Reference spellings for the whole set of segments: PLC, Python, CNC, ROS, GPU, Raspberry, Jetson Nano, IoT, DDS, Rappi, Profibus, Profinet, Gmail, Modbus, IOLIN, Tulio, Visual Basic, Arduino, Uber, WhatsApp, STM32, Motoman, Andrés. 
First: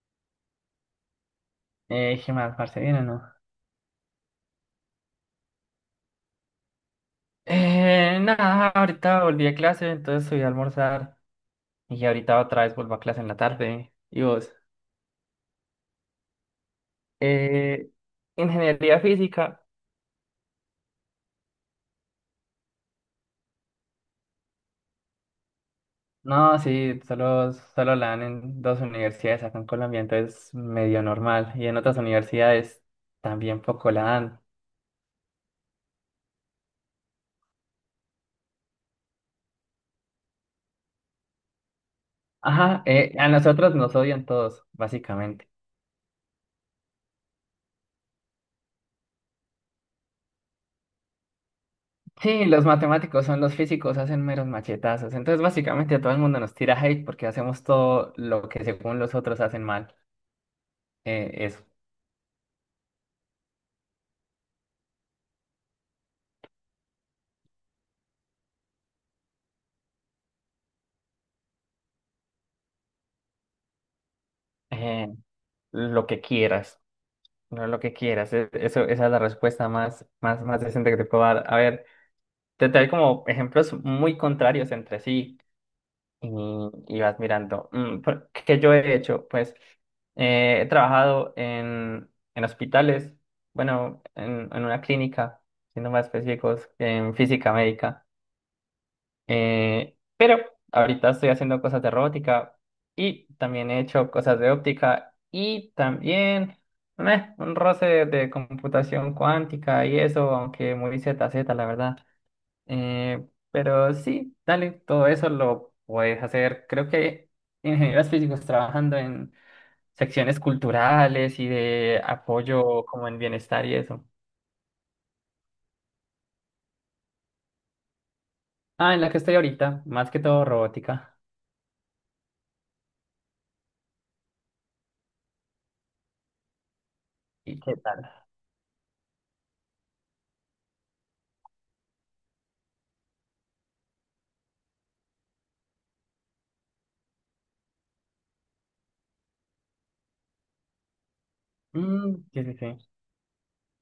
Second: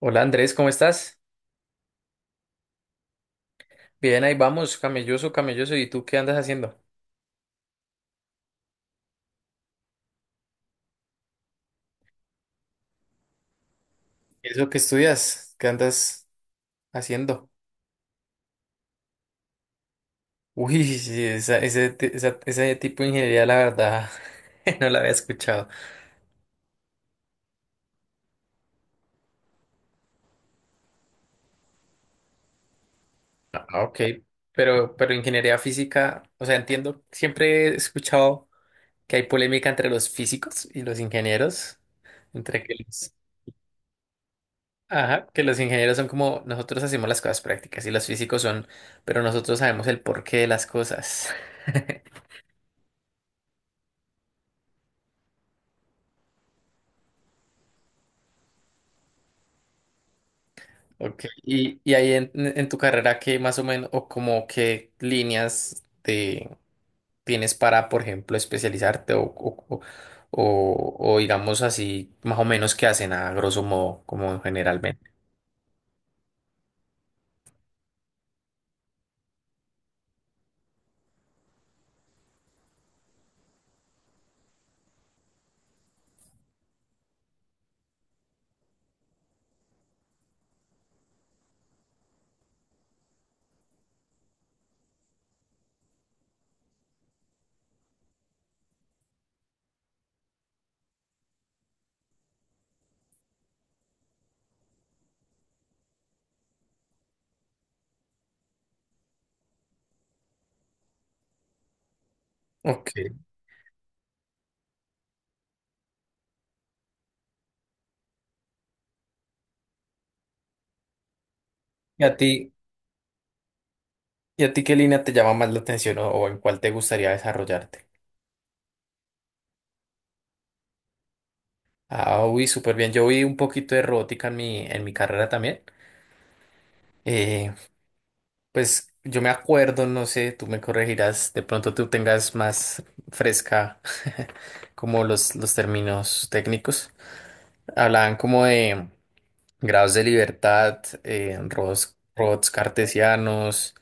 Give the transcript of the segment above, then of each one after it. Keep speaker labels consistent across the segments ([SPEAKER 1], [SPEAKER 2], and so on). [SPEAKER 1] Hola Andrés, ¿cómo estás?
[SPEAKER 2] ¿Qué más, parce? ¿Bien o no?
[SPEAKER 1] Bien, ahí vamos, camelloso, camelloso. ¿Y tú qué andas haciendo?
[SPEAKER 2] Nada, ahorita volví a clase, entonces subí a almorzar y ahorita otra vez vuelvo a clase en la tarde. ¿Y vos?
[SPEAKER 1] ¿Eso que estudias? ¿Qué andas haciendo?
[SPEAKER 2] Eh, Ingeniería física.
[SPEAKER 1] Uy, sí, esa, ese, ti- esa- ese tipo de ingeniería, la verdad, no la había escuchado.
[SPEAKER 2] No, sí, solo la dan en dos universidades acá en Colombia, entonces medio normal. Y en otras universidades también
[SPEAKER 1] Ah,
[SPEAKER 2] poco
[SPEAKER 1] ok.
[SPEAKER 2] la dan.
[SPEAKER 1] Pero ingeniería física, o sea, entiendo, siempre he escuchado que hay polémica entre los físicos y los ingenieros, entre que
[SPEAKER 2] Ajá,
[SPEAKER 1] los,
[SPEAKER 2] a nosotros nos odian todos,
[SPEAKER 1] ajá, que
[SPEAKER 2] básicamente.
[SPEAKER 1] los ingenieros son como nosotros hacemos las cosas prácticas y los físicos son, pero nosotros sabemos el porqué de las cosas.
[SPEAKER 2] Sí, los matemáticos son los físicos, hacen meros machetazos. Entonces, básicamente, todo el mundo nos tira hate porque hacemos todo lo que según los otros hacen mal.
[SPEAKER 1] Ok,
[SPEAKER 2] Eso.
[SPEAKER 1] y, ahí en tu carrera, ¿qué más o menos, o como qué líneas de, tienes para, por ejemplo, especializarte o digamos así, más o menos qué hacen a grosso modo, como generalmente?
[SPEAKER 2] Eh, lo que quieras, no lo que quieras. Eso, esa es la respuesta más decente que te puedo dar. A ver, te traigo como ejemplos muy contrarios entre sí, y, y vas mirando. ¿Qué yo he hecho? Pues he trabajado en hospitales, bueno, en una clínica, siendo más específicos, en física médica. Pero ahorita estoy haciendo cosas de robótica y también he hecho cosas de óptica y también meh, un roce de computación cuántica y eso, aunque muy ZZ, la verdad.
[SPEAKER 1] Ok,
[SPEAKER 2] Eh, pero sí, dale, todo eso lo puedes hacer. Creo que ingenieros físicos trabajando en secciones culturales y de
[SPEAKER 1] ¿y a ti,
[SPEAKER 2] apoyo como en bienestar y eso.
[SPEAKER 1] y a ti qué línea te llama más la atención o en cuál te gustaría desarrollarte?
[SPEAKER 2] Ah, en la que estoy ahorita, más que todo robótica.
[SPEAKER 1] Ah, uy, súper bien, yo vi un poquito de robótica en mi carrera también.
[SPEAKER 2] ¿Y qué tal?
[SPEAKER 1] Pues yo me acuerdo, no sé, tú me corregirás, de pronto tú tengas más fresca como los términos técnicos. Hablaban como de grados de libertad, robots,
[SPEAKER 2] Mm, sí,
[SPEAKER 1] robots
[SPEAKER 2] sí, sí.
[SPEAKER 1] cartesianos,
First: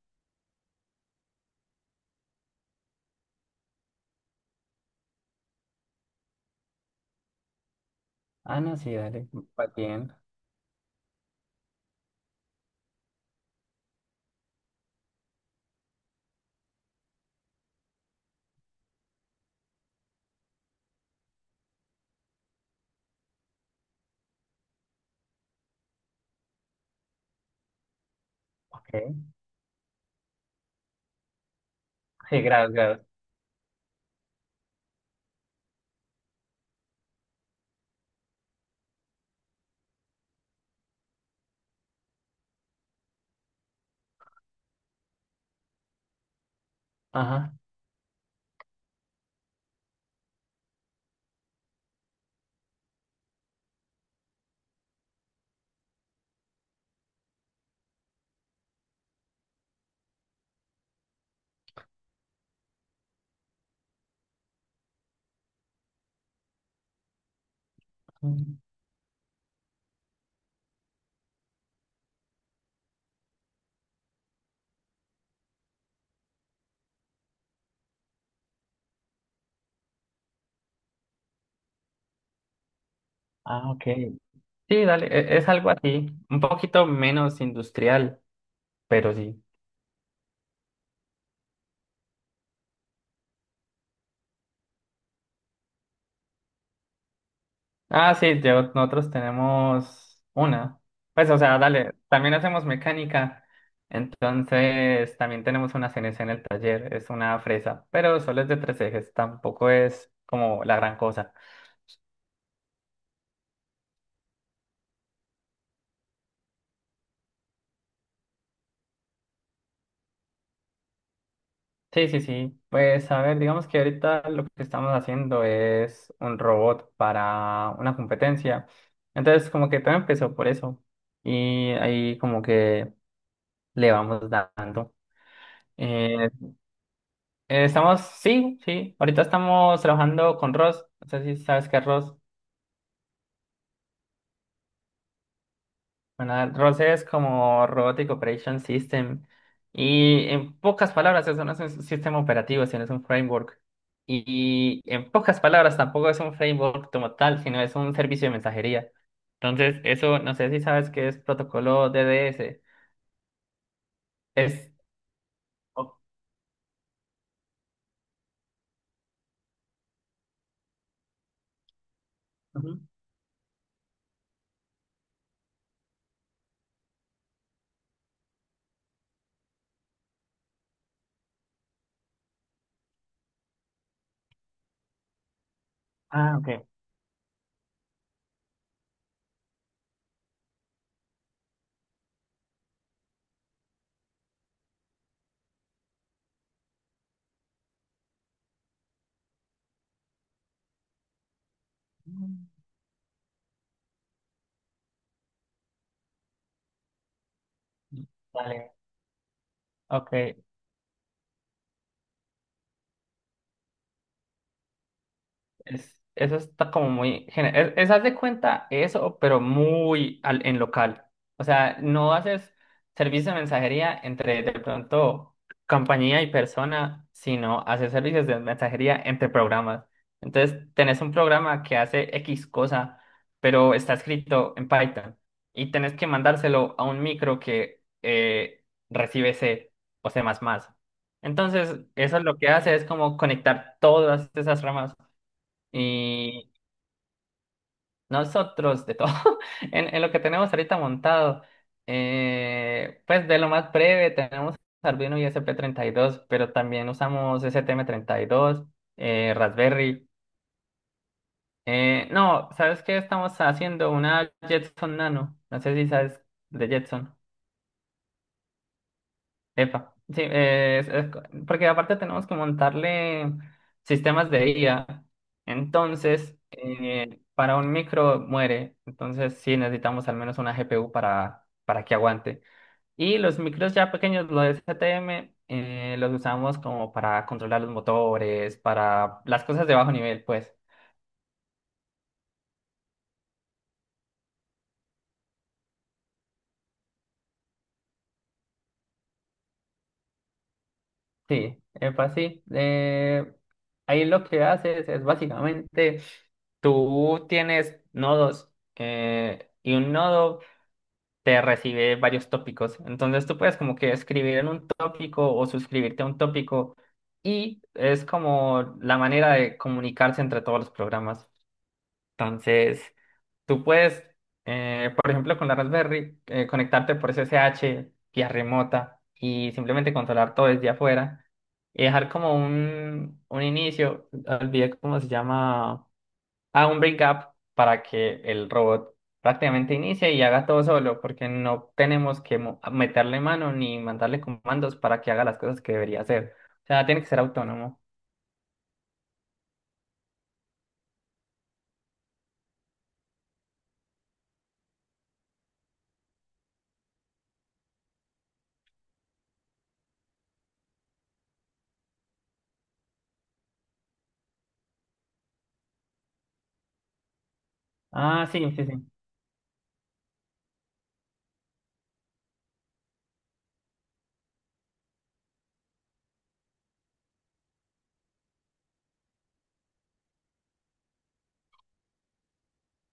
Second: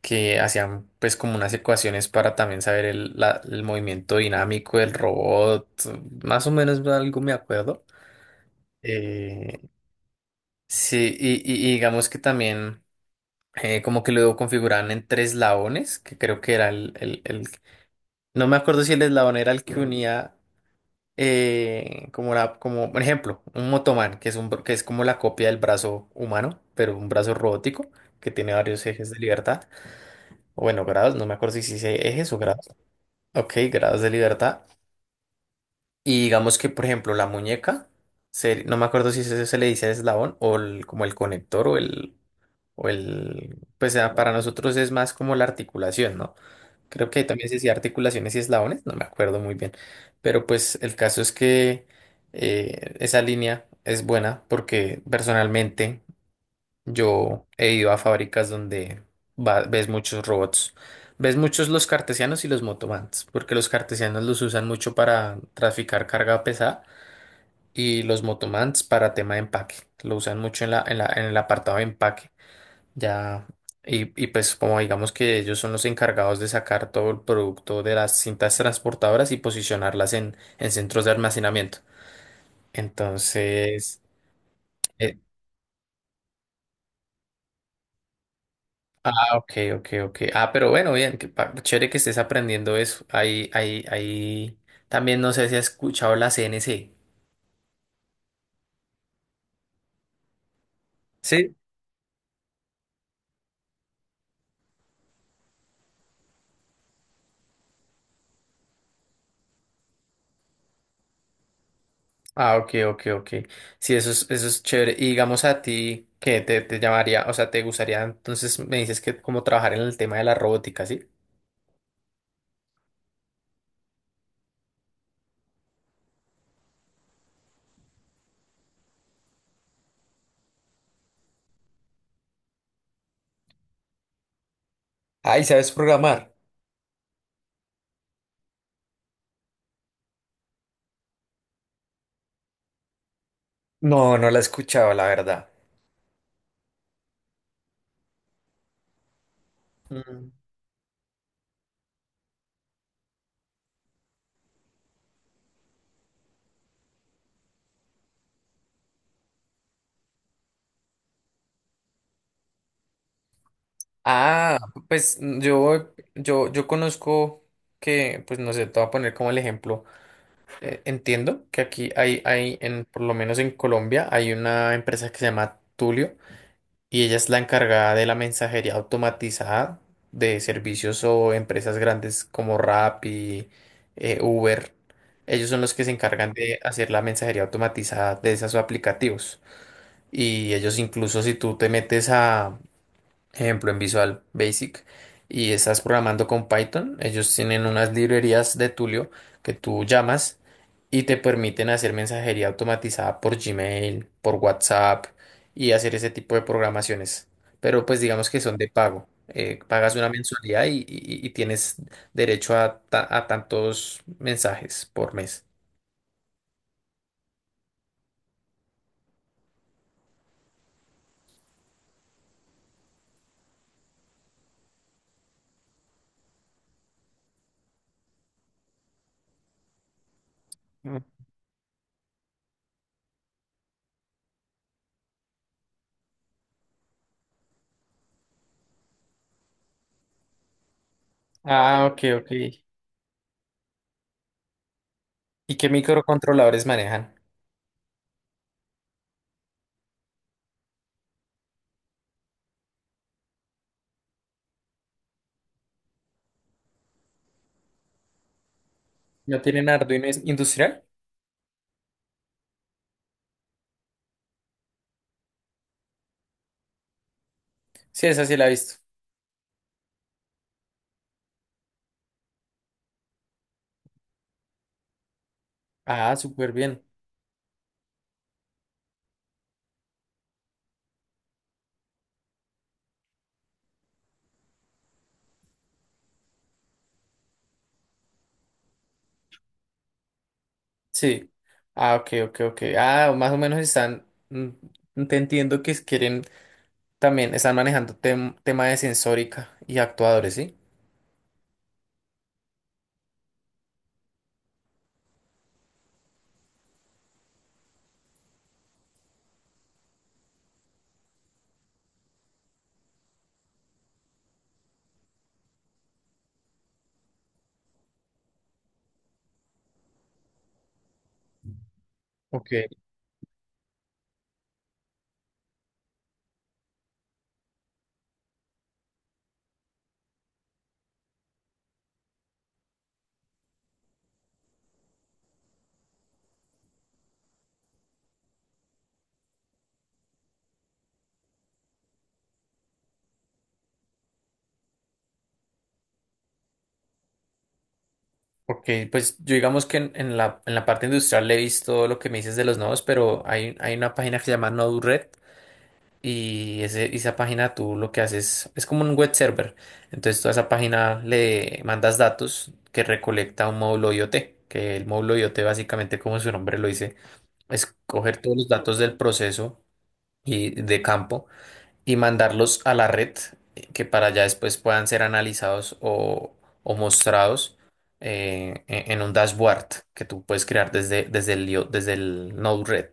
[SPEAKER 1] que hacían pues como unas ecuaciones para también saber el movimiento dinámico del robot, más o menos algo me acuerdo.
[SPEAKER 2] Ah, no, sí, dale,
[SPEAKER 1] Eh,
[SPEAKER 2] va bien.
[SPEAKER 1] sí, y, y digamos que también... como que lo configuraban en tres eslabones, que creo que era no me acuerdo si el eslabón era el que unía, como la, como, por ejemplo, un motoman, que es un, que es como la copia del brazo humano, pero un brazo robótico, que tiene varios ejes de
[SPEAKER 2] Ok.
[SPEAKER 1] libertad, o bueno, grados, no me acuerdo si hice ejes o
[SPEAKER 2] Sí,
[SPEAKER 1] grados.
[SPEAKER 2] grados, grados.
[SPEAKER 1] Ok, grados de libertad. Y digamos que, por ejemplo, la muñeca, no me acuerdo si se le dice eslabón o como el conector o el... O el, pues ah, para nosotros es más como la articulación, ¿no? Creo que ahí también
[SPEAKER 2] Ajá.
[SPEAKER 1] se decía articulaciones y eslabones, no me acuerdo muy bien. Pero pues el caso es que esa línea es buena porque personalmente yo he ido a fábricas donde ves muchos robots. Ves muchos los cartesianos y los motomans, porque los cartesianos los usan mucho para traficar carga pesada y los
[SPEAKER 2] Mm.
[SPEAKER 1] motomans para tema de empaque. Lo usan mucho en el apartado de empaque. Ya, y pues como digamos que ellos son los encargados de sacar todo el producto de las cintas transportadoras y posicionarlas en centros de almacenamiento.
[SPEAKER 2] Ah, ok.
[SPEAKER 1] Entonces,
[SPEAKER 2] Sí, dale,
[SPEAKER 1] eh,
[SPEAKER 2] es algo así, un poquito menos industrial,
[SPEAKER 1] ah,
[SPEAKER 2] pero sí.
[SPEAKER 1] ok, ok, ok. Ah, pero bueno, bien, chévere que estés aprendiendo eso. También no sé si has escuchado la CNC.
[SPEAKER 2] Ah, sí, nosotros tenemos una. Pues, o
[SPEAKER 1] Sí.
[SPEAKER 2] sea, dale, también hacemos mecánica, entonces también tenemos una CNC en el taller, es una fresa, pero solo es de tres ejes, tampoco es como la gran cosa.
[SPEAKER 1] Ah, ok, ok, ok. Sí, eso es chévere. Y digamos a ti, ¿qué te, te llamaría? O sea, ¿te gustaría entonces, me dices que como trabajar en el tema de la robótica, ¿sí?
[SPEAKER 2] Sí, sí, sí, pues a ver, digamos que ahorita lo que estamos haciendo es un robot para una competencia, entonces como que todo empezó por eso y ahí como que le vamos dando.
[SPEAKER 1] Ay, ¿sabes
[SPEAKER 2] Eh,
[SPEAKER 1] programar?
[SPEAKER 2] Estamos, sí, sí. Ahorita estamos trabajando con ROS. No sé si sabes qué es ROS.
[SPEAKER 1] No, no la he escuchado, la verdad.
[SPEAKER 2] Bueno, ROS es como Robotic Operation System. Y
[SPEAKER 1] Mm.
[SPEAKER 2] en pocas palabras, eso no es un sistema operativo, sino es un framework. Y en pocas palabras, tampoco es un framework como tal, sino es un servicio de mensajería. Entonces, eso, no sé si sabes qué es protocolo DDS.
[SPEAKER 1] Ah,
[SPEAKER 2] Es.
[SPEAKER 1] pues mm,
[SPEAKER 2] o-
[SPEAKER 1] yo conozco que, pues no sé, te voy a poner como el ejemplo. Entiendo que aquí hay,
[SPEAKER 2] Ujú.
[SPEAKER 1] por lo menos en Colombia, hay una empresa que se llama Tulio y ella es la encargada de la mensajería automatizada de servicios o empresas grandes como Rappi, Uber. Ellos son los que se encargan
[SPEAKER 2] Ah,
[SPEAKER 1] de
[SPEAKER 2] ok.
[SPEAKER 1] hacer la mensajería automatizada de esos aplicativos. Y ellos incluso si tú te metes a ejemplo, en Visual Basic, y estás programando con Python, ellos tienen unas librerías de Tulio que tú llamas y te permiten hacer
[SPEAKER 2] Mm.
[SPEAKER 1] mensajería automatizada por Gmail, por WhatsApp y hacer ese tipo de programaciones. Pero pues digamos que son de
[SPEAKER 2] Vale,
[SPEAKER 1] pago. Pagas una
[SPEAKER 2] ok.
[SPEAKER 1] mensualidad y tienes derecho a tantos mensajes por mes.
[SPEAKER 2] Eso está como muy... es haz de cuenta eso, pero muy en local. O sea, no haces servicio de mensajería entre de pronto compañía y persona, sino haces servicios de mensajería entre programas. Entonces, tenés
[SPEAKER 1] Mm.
[SPEAKER 2] un programa que hace X cosa, pero está escrito en Python y tenés que mandárselo a un micro que recibe C o C++. Entonces,
[SPEAKER 1] Ah, ok,
[SPEAKER 2] eso
[SPEAKER 1] ok.
[SPEAKER 2] lo que hace es como conectar todas esas ramas
[SPEAKER 1] ¿Y qué
[SPEAKER 2] y
[SPEAKER 1] microcontroladores manejan?
[SPEAKER 2] nosotros, de todo, en lo que tenemos ahorita montado, pues de lo más breve, tenemos Arduino y SP32, pero también usamos STM32,
[SPEAKER 1] ¿No tienen
[SPEAKER 2] Raspberry.
[SPEAKER 1] Arduino industrial?
[SPEAKER 2] No, ¿sabes qué? Estamos haciendo una Jetson Nano. No sé si sabes de Jetson.
[SPEAKER 1] Sí, esa sí la he visto.
[SPEAKER 2] Epa, sí, es porque aparte tenemos que montarle sistemas de IA.
[SPEAKER 1] Ah,
[SPEAKER 2] Entonces,
[SPEAKER 1] súper bien.
[SPEAKER 2] para un micro muere. Entonces, sí, necesitamos al menos una GPU para que aguante. Y los micros ya pequeños, los STM, los usamos como para controlar los motores, para las cosas de bajo nivel, pues.
[SPEAKER 1] Sí. Ah, ok, ok, ok. Ah, más o menos están, mm, te entiendo que quieren también, están manejando tema de sensórica y actuadores, ¿sí?
[SPEAKER 2] Sí, epa, sí. Ahí lo que haces es básicamente tú tienes nodos y un nodo te recibe varios tópicos. Entonces tú puedes como que escribir en un tópico o suscribirte a un tópico y es como la manera de comunicarse entre todos los programas.
[SPEAKER 1] Ok,
[SPEAKER 2] Entonces... Tú puedes, por ejemplo, con la Raspberry, conectarte por SSH, vía remota, y simplemente controlar todo desde afuera. Y dejar como un inicio, olvidé cómo se llama, ah, un breakup para que el robot prácticamente inicie y haga todo solo, porque no tenemos que meterle mano ni mandarle comandos para que haga las cosas que debería hacer. O sea, tiene que ser autónomo.
[SPEAKER 1] ok, pues yo digamos que en la parte industrial le he visto lo que me dices de los nodos, pero hay una página que se llama Node-RED y ese, esa página tú lo que haces es como un web server. Entonces tú a esa página le mandas datos que recolecta un módulo IoT, que el módulo IoT básicamente como su nombre lo dice escoger
[SPEAKER 2] Ah,
[SPEAKER 1] todos
[SPEAKER 2] sí,
[SPEAKER 1] los
[SPEAKER 2] sí, sí.
[SPEAKER 1] datos del proceso y de campo y mandarlos a la red que para allá después puedan ser analizados o mostrados en un dashboard que tú puedes crear desde el Node-RED.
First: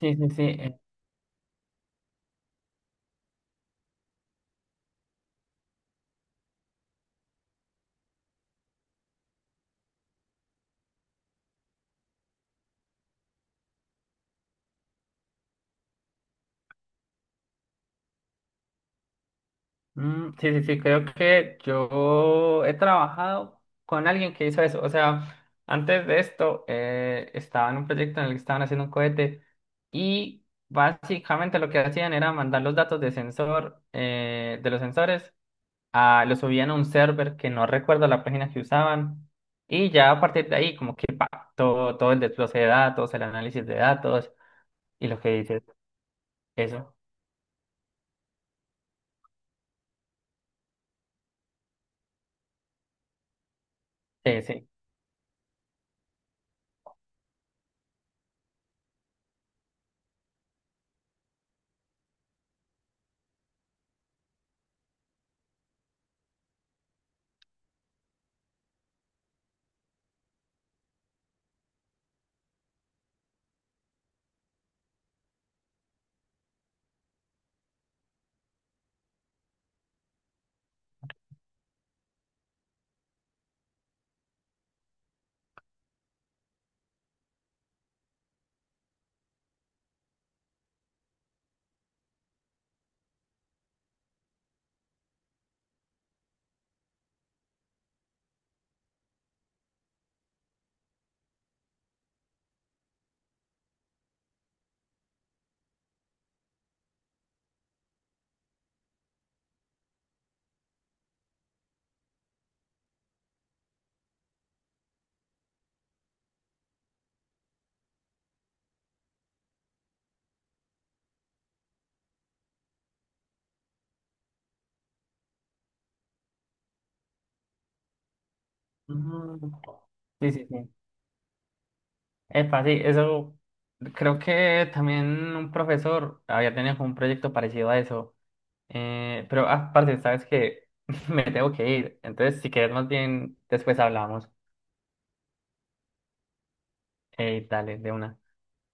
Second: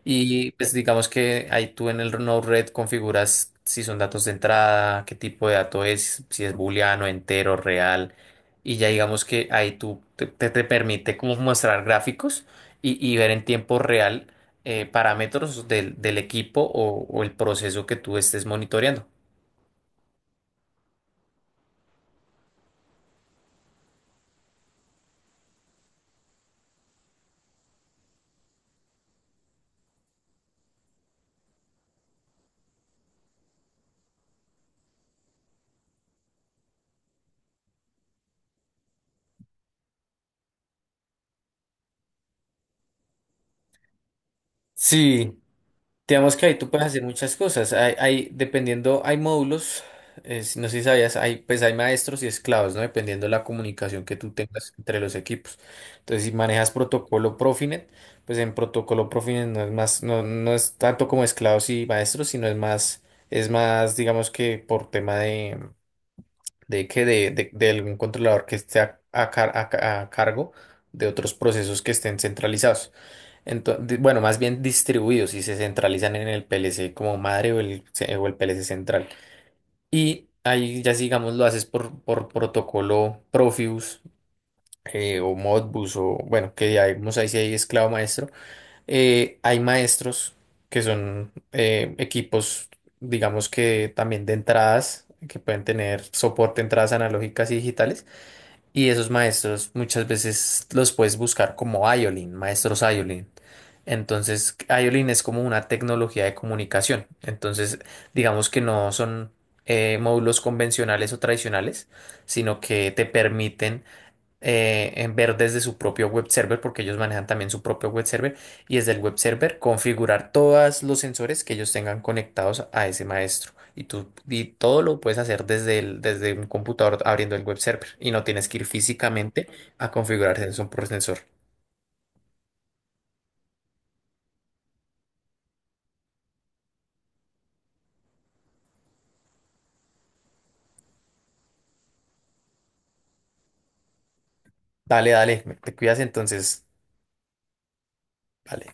[SPEAKER 2] Sí, sí, sí.
[SPEAKER 1] Y pues digamos que ahí tú en el Node-RED configuras si son datos de entrada, qué tipo de dato es, si es booleano, entero, real. Y ya digamos que ahí te permite como mostrar gráficos y ver en tiempo real parámetros del equipo o el proceso que tú estés monitoreando.
[SPEAKER 2] Mm, sí, sí, sí, creo que yo he trabajado con alguien que hizo eso. O sea, antes de esto estaba en un proyecto en el que estaban haciendo un cohete y básicamente lo que hacían era mandar los datos de sensor, de los sensores, a, los subían a un server que no recuerdo la página que usaban y ya a partir de ahí como que pa, todo, todo el desglose de datos, el análisis de datos y lo que
[SPEAKER 1] Sí,
[SPEAKER 2] dices,
[SPEAKER 1] digamos que ahí tú puedes
[SPEAKER 2] eso.
[SPEAKER 1] hacer muchas cosas. Dependiendo, hay módulos, no sé si sabías, hay, pues hay maestros y esclavos, ¿no? Dependiendo de la comunicación que tú
[SPEAKER 2] Sí, sí.
[SPEAKER 1] tengas entre los equipos. Entonces, si manejas protocolo Profinet, pues en protocolo Profinet no es más, no, no es tanto como esclavos y maestros, sino es más, digamos que por tema de algún controlador que esté a cargo de otros procesos que estén centralizados. Entonces, bueno, más bien distribuidos y se centralizan en el PLC como madre o o el PLC central. Y ahí ya digamos lo haces por protocolo Profibus o Modbus o bueno, que ya vemos ahí si hay esclavo maestro, hay maestros que son equipos, digamos que también de entradas, que pueden tener soporte de entradas analógicas y digitales. Y esos maestros muchas veces los puedes buscar como IOLIN, maestros IOLIN. Entonces, IOLIN es como una tecnología de comunicación. Entonces, digamos que no son módulos convencionales o tradicionales, sino que te permiten en ver desde su propio web server, porque ellos manejan también su propio web server, y desde el web server configurar todos los sensores que ellos tengan conectados a ese maestro. Y tú, y todo lo puedes hacer desde desde un computador abriendo el web server y no tienes que ir
[SPEAKER 2] Mm.
[SPEAKER 1] físicamente a
[SPEAKER 2] Sí,
[SPEAKER 1] configurar
[SPEAKER 2] sí, sí.
[SPEAKER 1] sensor por sensor.
[SPEAKER 2] Epa, sí, eso creo que también un profesor había tenido como un proyecto parecido a eso. Pero aparte, sabes que me tengo que ir. Entonces, si quieres, más bien después hablamos.
[SPEAKER 1] Dale, dale, te cuidas entonces.
[SPEAKER 2] Dale, de una.
[SPEAKER 1] Vale.